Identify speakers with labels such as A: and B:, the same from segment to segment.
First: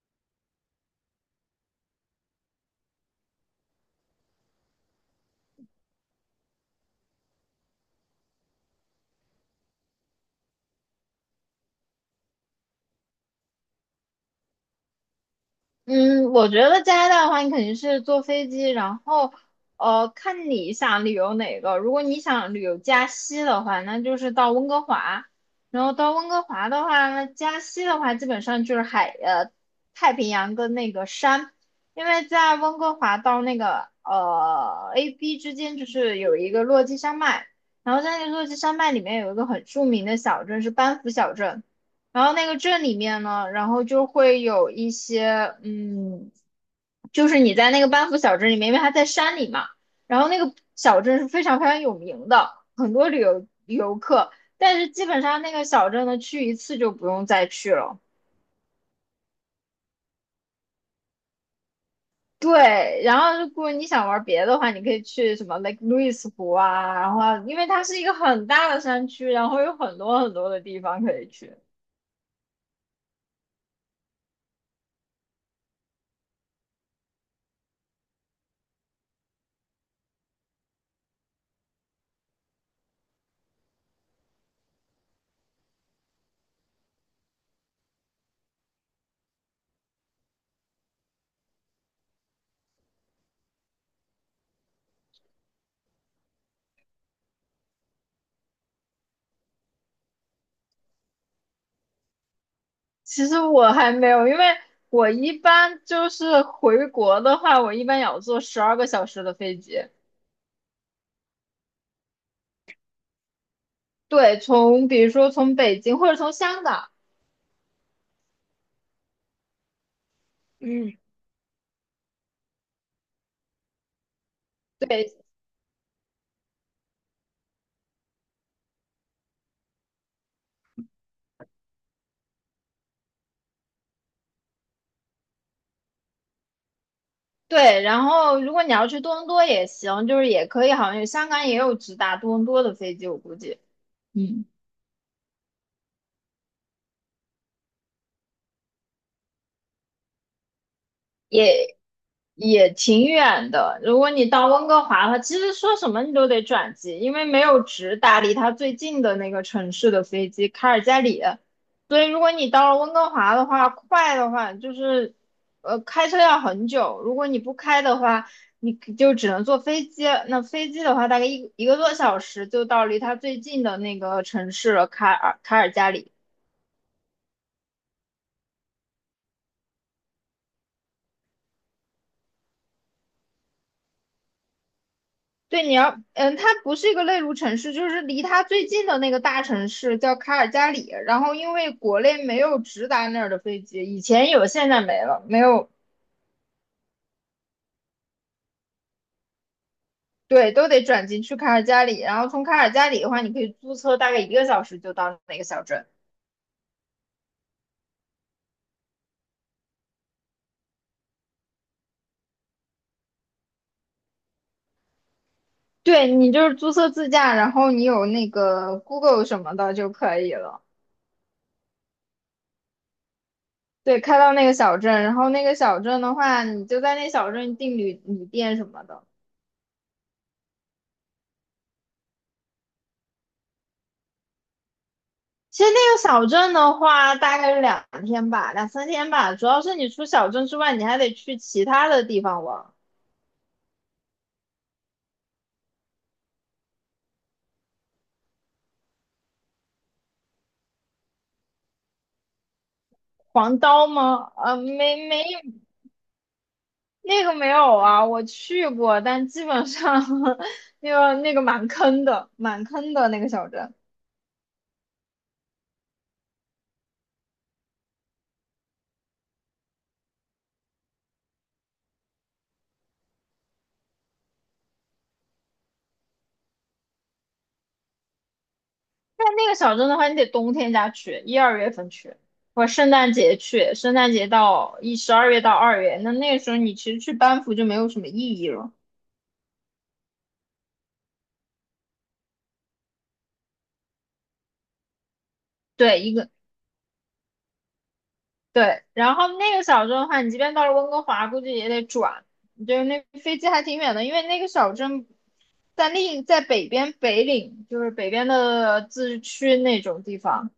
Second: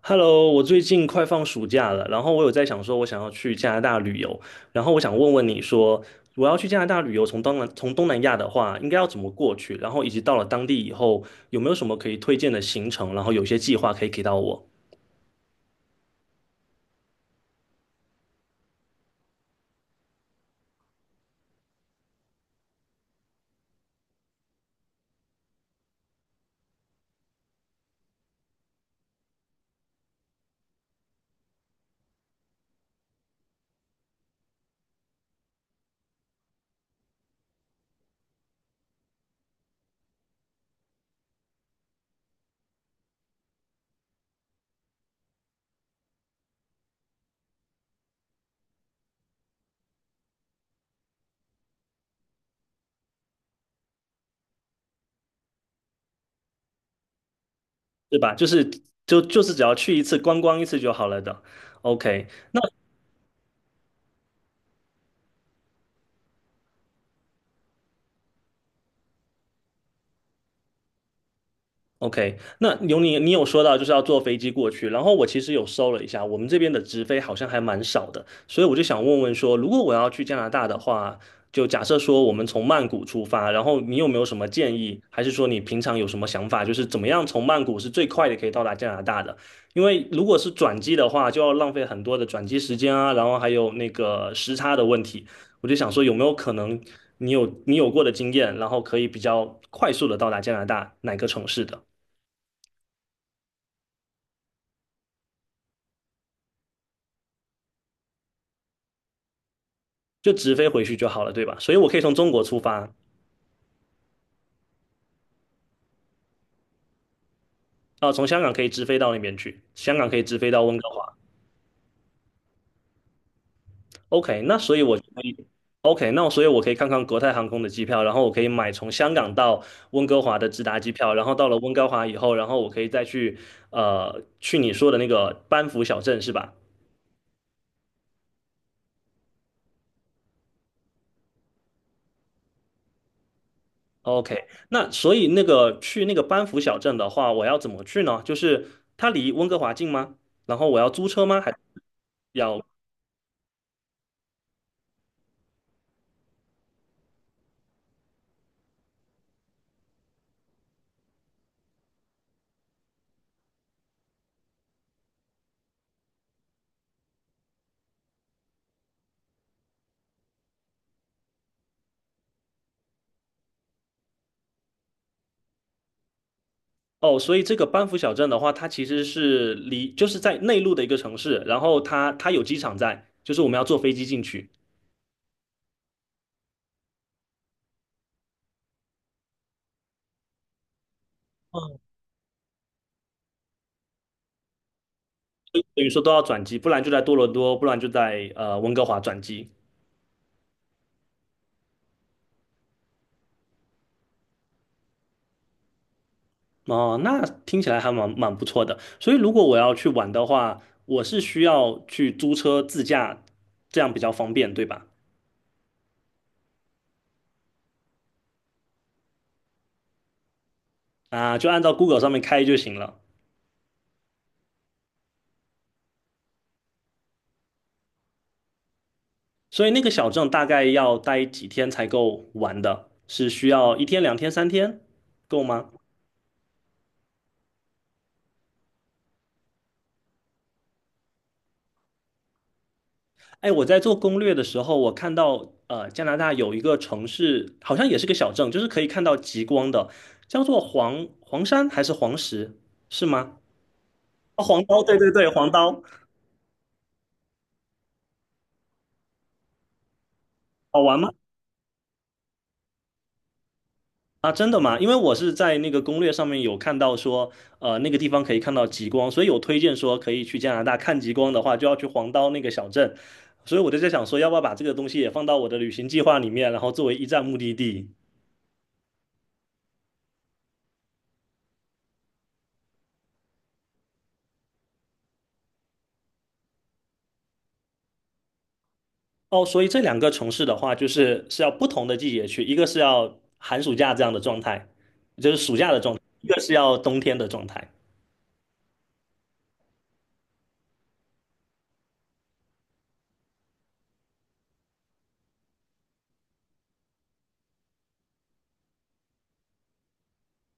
A: Hello，我最近快放暑假了，然后我有在想说，我想要去加拿大旅游，然后我想问问你说，我要去加拿大旅游，从东南亚的话，应该要怎么过去？然后以及到了当地以后，有没有什么可以推荐的行程？然后有些计划可以给到我，
B: 嗯，我觉得加拿大的话，你肯定是坐飞机，然后看你想旅游哪个。如果你想旅游加西的话，那就是到温哥华，然后到温哥华的话，那加西的话基本上就是太平洋跟那个山，因为在温哥华到那个AB 之间就是有一个落基山脉，然后在那个落基山脉里面有一个很著名的小镇是班夫小镇。然后那个镇里面呢，然后就会有一些，就是你在那个班夫小镇里面，因为它在山里嘛，然后那个小镇是非常非常有名的，很多旅游游客，但是基本上那个小镇呢，去一次就不用再去了。
A: 对吧？就是只要去一次观光一次就好了的。OK。
B: 对，然后如果你想玩别的话，你可以去什么 Lake Louise 湖啊，然后啊因为它是一个很大的山区，然后有很多很多的地方可以去。
A: OK，那有你，你有说到就是要坐飞机过去，然后我其实有搜了一下，我们这边的直飞好像还蛮少的，所以我就想问问说，如果我要去加拿大的话，就假设说我们从曼谷出发，然后你有没有什么建议，还是说你平常有什么想法，就是怎么样从曼谷是最快的可以到达加拿大的？因为如果是转机的话，就要浪费很多的转机时间啊，然后还有那个时差的问题，我就想说有没有可能你有过的经验，然后可以比较快速的到达加拿大哪个城市的？
B: 其实我还没有，因为我一般就是回国的话，我一般也要坐12个小时的飞机。
A: 就直飞回去就好了，对吧？所以我可以从中国出发。
B: 对，从比如说从北京或者从香港，
A: 啊，从香港可以直飞到那边去，香港可以直飞到温哥
B: 嗯，
A: 华。OK，那所以我就
B: 对，
A: 可以。OK，那所以我可以看看国泰航空的机票，然后我可以买从香港到温哥华的直达机票，然后到了温哥华以后，然后我可以再去去你说的那个班夫小镇是吧
B: 对。然后如果你要去多伦多也行，就是也可以，好像有香港也有直达多伦多的飞机，我估计。嗯，
A: ？OK，那所以那个去那个班夫小镇的话，我要怎么去呢？就是它离温哥华近吗？然后我要租车吗？还
B: 也
A: 要？
B: 也挺远的。如果你到温哥华的话，其实说什么你都得转机，因为没有直达离它最近的那个城市的飞机，卡尔加里。所以如果你到了温哥华的话，快的话就是，开车要很久。如果你不开的话，你就只能坐飞机。那飞机的话，大概一个多小时就到离它最近的那个城市了，卡尔加里。
A: 哦，所以这个班夫小镇的话，它其实是离就是在内陆的一个城市，然后它有机场在，就是我们要坐飞机进去，
B: 对，你要，嗯，它不是一个内陆城市，就是离它最近的那个大城市叫卡尔加里。然后因为
A: 嗯，
B: 国内没有直达那儿的飞机，以前有，现在没了，没有，
A: 等于说都要转机，不然就在多伦多，不然就在温哥华转机。
B: 对，都得转机去卡尔加里。然后从卡尔加里的话，你可以租车，大概一个小时就到那个小镇。
A: 哦，那听起来还蛮不错的。所以如果我要去玩的话，我是需要去租车自驾，这样比较方便，对吧？
B: 对，你就是租车自驾，然后你有那个 Google 什么的就可以了。
A: 啊，就按照 Google 上面开就行了。
B: 对，开到那个小镇，然后那个小镇的话，你就在那小镇订旅店什么的。
A: 所以那个小镇大概要待几天才够玩的？是需要一天、两天、三天够
B: 其
A: 吗？
B: 实那个小镇的话，大概是两天吧，两三天吧。主要是你除小镇之外，你还得去其他的地方玩。
A: 哎，我在做攻略的时候，我看到加拿大有一个城市，好像也是个小镇，就是可以看到极光的，叫做黄山还是黄石，是吗？
B: 黄刀吗？
A: 哦
B: 呃，
A: 黄刀，
B: 没
A: 对对
B: 没，
A: 对，黄刀，
B: 那个没有啊，我去过，但基本上
A: 好
B: 那
A: 玩吗？
B: 个那个蛮坑的，蛮坑的那个小镇。
A: 啊，真的吗？因为我是在那个攻略上面有看到说，呃，那个地方可以看到极光，所以有推荐说可以去加拿大看极光的话，就要去黄刀那个小镇，所以我就在想说，要不要把这个东西也放到我的旅行计划里面，然后作为一站目的地。
B: 但那个小镇的话，你得冬天家去，一二月份去，或者圣诞节去，圣诞节到12月到2月，那那个时候你其实去班夫就没有什么意义了。
A: 哦，所以这两个城市的话，就是是要不同的季节去，一个是要寒暑假这样的状态，就是暑假的状态，
B: 对，一
A: 一
B: 个
A: 个是要冬天的状态。
B: 对，然后那个小镇的话，你即便到了温哥华，估计也得转，就是那飞机还挺远的，因为那个小镇在北边北岭，就是北边的自治区那种地方。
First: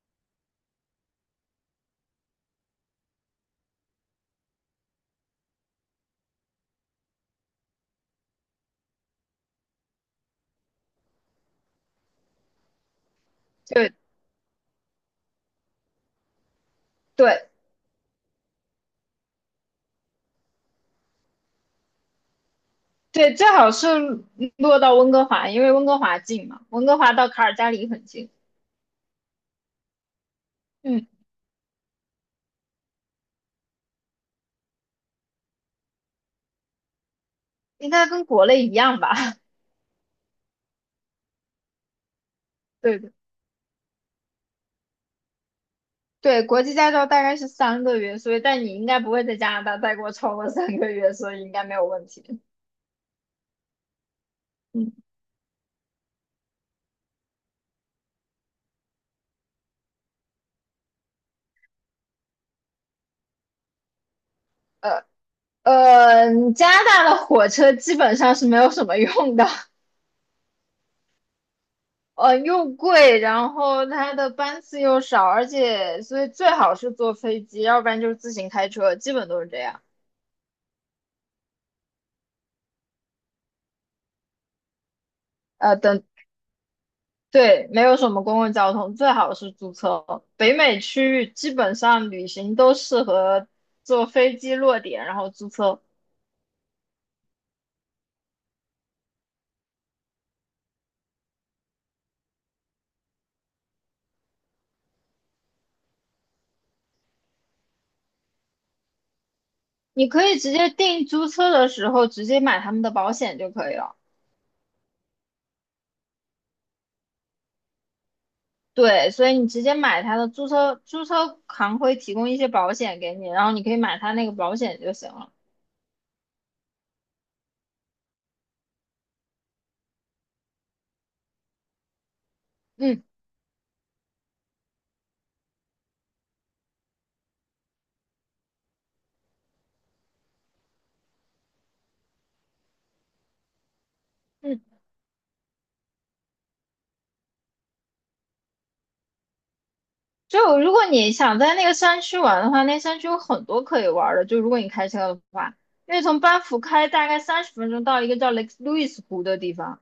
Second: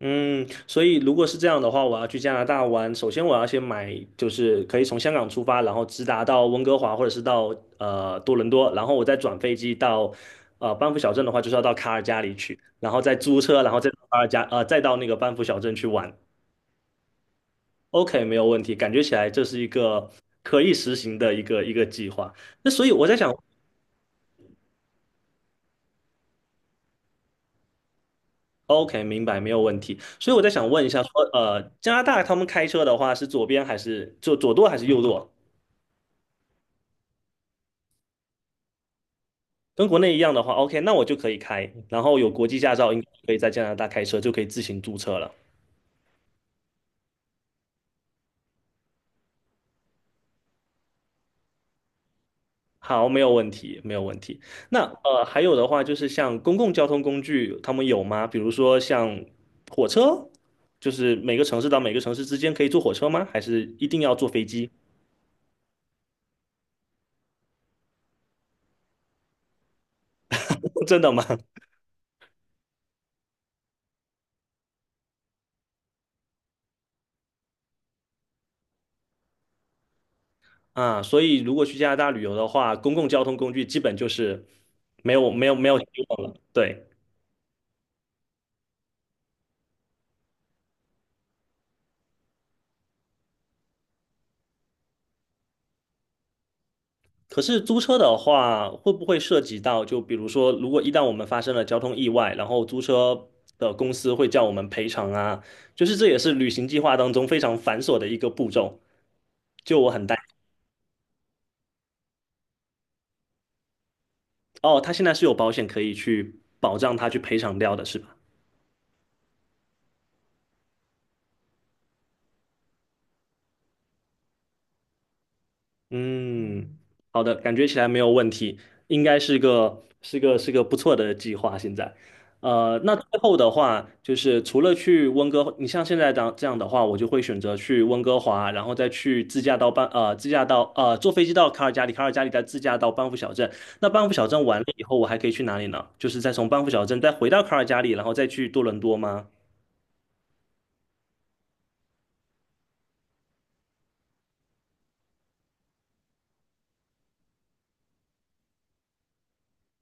A: 嗯，所以如果是这样的话，我要去加拿大玩，首先我要先买，就是可以从香港出发，然后直达到温哥华或者是到多伦多，然后我再转飞机到班夫小镇的话，就是要到卡尔加里去，然后再租车，然后再
B: 对
A: 到卡尔加呃再到那个班夫小镇去玩。
B: 对
A: OK，没有问题，感觉起来这是一个可以实行的一个计划。那所以我在想
B: 对，最好是落到温哥华，因为温哥华近嘛，温哥华到卡尔加里很近。
A: ，OK，明白，没有问题。所以我在想问一下
B: 嗯，
A: 说，呃，加拿大他们开车的话是左边还是就左舵还是右舵？
B: 应该跟国内一样吧？
A: 跟国内一样的话，OK，那我就可以开，然后有国际驾 照，
B: 对
A: 应该
B: 对
A: 可以在加拿大开车，就可以自行注册了。
B: 对，国际驾照大概是三个月，所以但你应该不会在加拿大待过超过三个月，所以应该没有问题。
A: 好，没有问题，没有问题。那
B: 嗯。
A: 还有的话就是像公共交通工具，他们有吗？比如说像火车，就是每个城市到每个城市之间可以坐火车吗？还是一定要坐飞机？
B: 呃，呃，加拿大的火车基本上是没有什么用的，
A: 真的吗？
B: 又贵，然后它的班次又少，而且所以最好是坐飞机，要不然就是自行开车，基本都是这样。
A: 啊，所以如果去加拿大旅游的话，公共交通工具基本就是没有没有没
B: 呃，
A: 有希
B: 等，
A: 望了。对。
B: 对，没有什么公共交通，最好是租车。北美区域基本上旅行都适合坐飞机落点，然后租车。
A: 可是租车的话，会不会涉及到，就比如说，如果一旦我们发生了交通意外，然后租车的公司会叫我们赔偿啊？就是这也是旅行计划当中非常繁琐的一个步骤。就我很
B: 你
A: 担。
B: 可以直接订租车的时候直接买他们的保险就可以了。
A: 哦，他现在是有保险可以去保障他去赔偿掉的，是吧？
B: 对，所以你直接买它的租车，租车行会提供一些保险给你，然后你可以买它那个保险就行了。
A: 嗯，好的，感觉起来没有问题，应该是个是个是个不错的计划。现在，那
B: 嗯
A: 最后的话，就是除了去温哥，你像现在这样的话，我就会选择去温哥华，然后再去自驾到班，自驾到坐飞机到卡尔加里，卡尔加里再自驾到班夫小镇。那班夫小镇完
B: 嗯，
A: 了以后，我还可以去哪里呢？就是再从班夫小镇再回到卡尔加里，然后再去多伦多吗？
B: 就如果你想在那个山区玩的话，那山区有很多可以玩的。就如果你开车的话，因为从班夫开大概30分钟到一个叫雷 a k e l o 湖的地方，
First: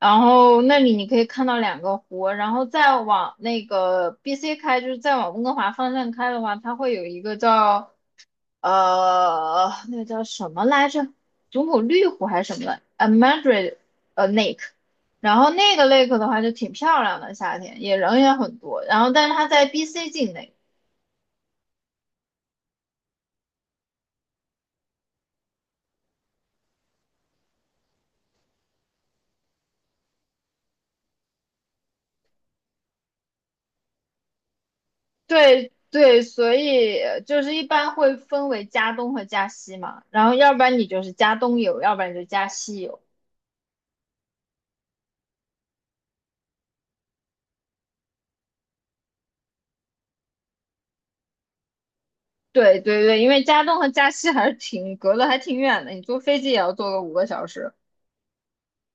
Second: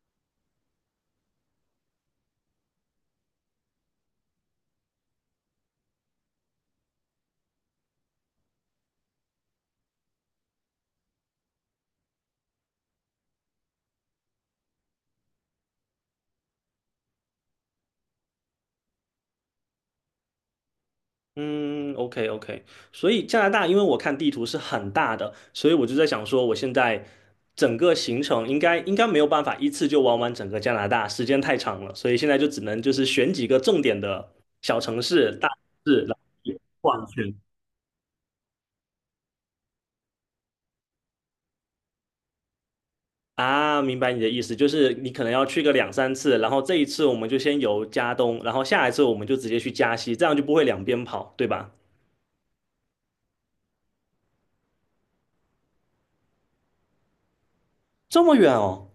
B: 然后那里你可以看到两个湖，然后再往那个 BC 开，就是再往温哥华方向开的话，它会有一个叫那个叫什么来着？祖母绿湖还是什么来呃 Madrid Lake，然后那个 lake 的话就挺漂亮的，夏天也人也很多。然后，但是它在 BC 境内，
A: 嗯，OK OK，所以加拿大，因为我看地图是很大的，所以我就在想说，我现在整个行程应该没有办法一次就玩完整个加拿大，时间太长了，所以现在就只能就是选几个重点的小城市、大城
B: 对
A: 市，然后
B: 对，所
A: 去
B: 以
A: 逛去。
B: 就是一般会分为加东和加西嘛。然后，要不然你就是加东游，要不然你就加西游。
A: 啊，明白你的意思，就是你可能要去个两三次，然后这一次我们就先游加东，然后下一次我们就直接去加西，这样就不会两边跑，对吧？
B: 对对对，因为加东和加西还是挺隔得还挺远的，你坐飞机也要坐个五个小时。
A: 这么远哦。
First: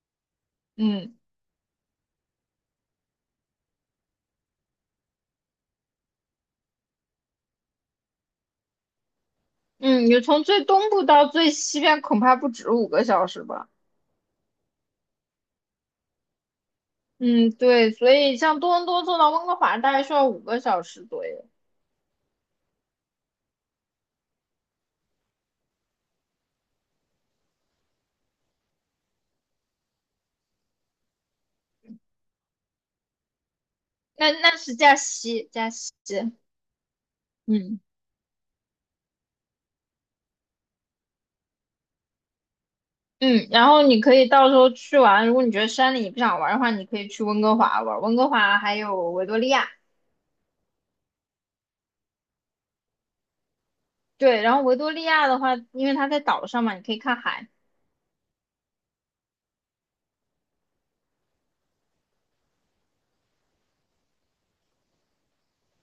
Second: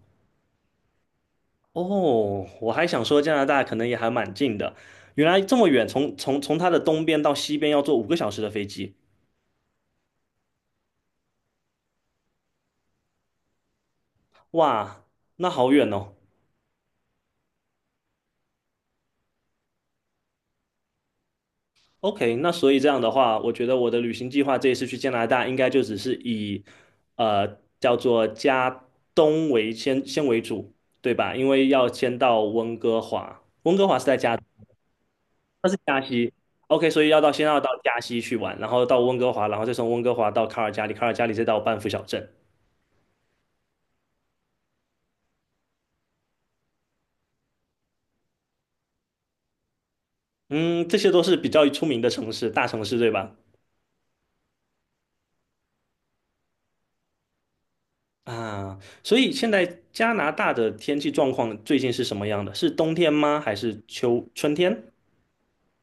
B: 嗯。
A: 哦，我还想说加拿大可能也还蛮近的，原来这么远，从它的东边到西边要坐5个小时的飞机，
B: 嗯，你从最东部到最西边恐怕不止五个小时吧？
A: 哇，那好远哦。
B: 嗯，对，所以像多伦多坐到温哥华大概需要五个小时左右。
A: OK，那所以这样的话，我觉得我的旅行计划这一次去加拿大应该就只是以呃叫做加东为先为主，对吧？因为要先到温哥华，温哥华是在
B: 那
A: 加，
B: 那是加西，
A: 那
B: 加
A: 是
B: 西，
A: 加西。OK，所以要到先要到
B: 嗯
A: 加西去玩，然后到温哥华，然后再从温哥华到卡尔加里，卡尔加里再到班夫小镇。
B: 嗯。然后你可以到时候去玩，如果你觉得山里你不想玩的话，你可以去温哥华玩。温哥华还有维多利亚，
A: 嗯，这些都是比较出名的城市，大城市对吧？
B: 对。然后维多利亚的话，因为它在岛上嘛，你可以看海。
A: 啊，所以现在加拿大的天气状况最近是什么样的？是冬天吗？还是秋春天？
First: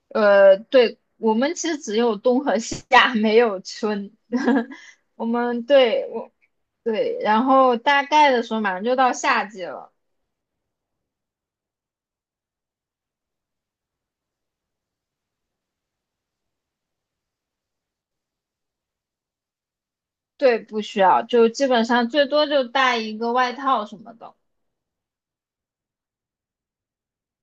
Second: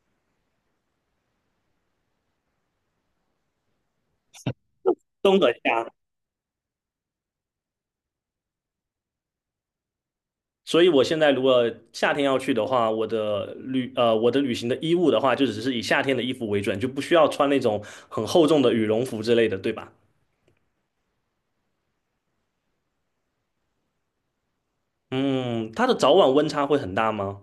B: 对，我们其实只有冬和夏，没有春。我
A: 冬和
B: 们
A: 夏。
B: 对我对，然后大概的时候马上就到夏季了，
A: 所以我现在如果夏天要去的话，我的旅行的衣物的话，就只是以夏天的衣服为准，就不需要穿那种很厚重的羽绒服之类的，对吧？
B: 对，不需要，就基本上最多就带一个外套什么的。
A: 嗯，它的早晚温差会很大吗？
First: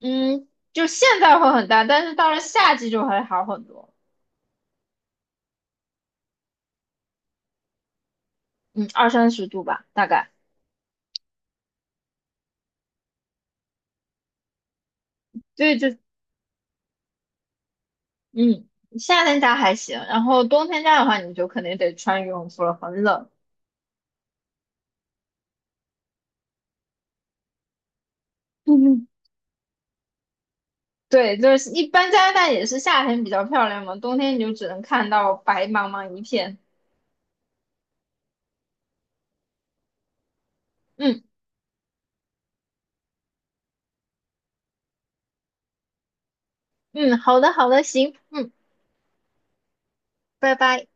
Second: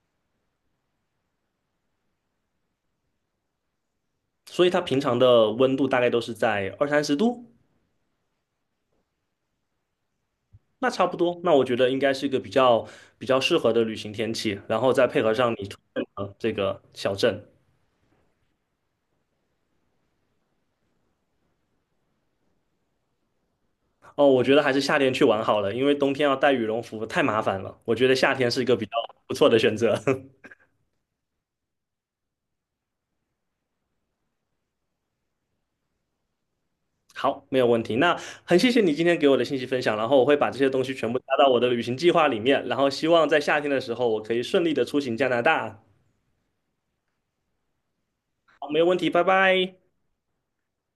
B: 嗯，就现在会很大，但是到了夏季就会好很多。
A: 所以它平常的温度大概都是在二三十度。
B: 嗯，二三十度吧，大概。
A: 那差不多，那我觉得应该是一个比较适合的旅行天气，然后再配合上你推
B: 对，
A: 荐的这个小镇。
B: 嗯，夏天家还行，然后冬天家的话，你就肯定得穿羽绒服了，很冷。
A: 哦，我觉得还是夏天去玩好了，因为冬天要带羽绒服太麻烦了。我觉得夏天是一个比较
B: 嗯
A: 不错的选择。
B: 对，就是一般加拿大也是夏天比较漂亮嘛，冬天你就只能看到白茫茫一片。
A: 好，没有问题。那很谢谢你今天给我的信息分享，然后我会把这些东西全部
B: 嗯
A: 加到我的旅行计划里面，然后希望在夏天的时候我可以顺利的出行加拿大。
B: 嗯，好的好的，行，嗯，
A: 好，没有问题，拜拜。
B: 拜拜。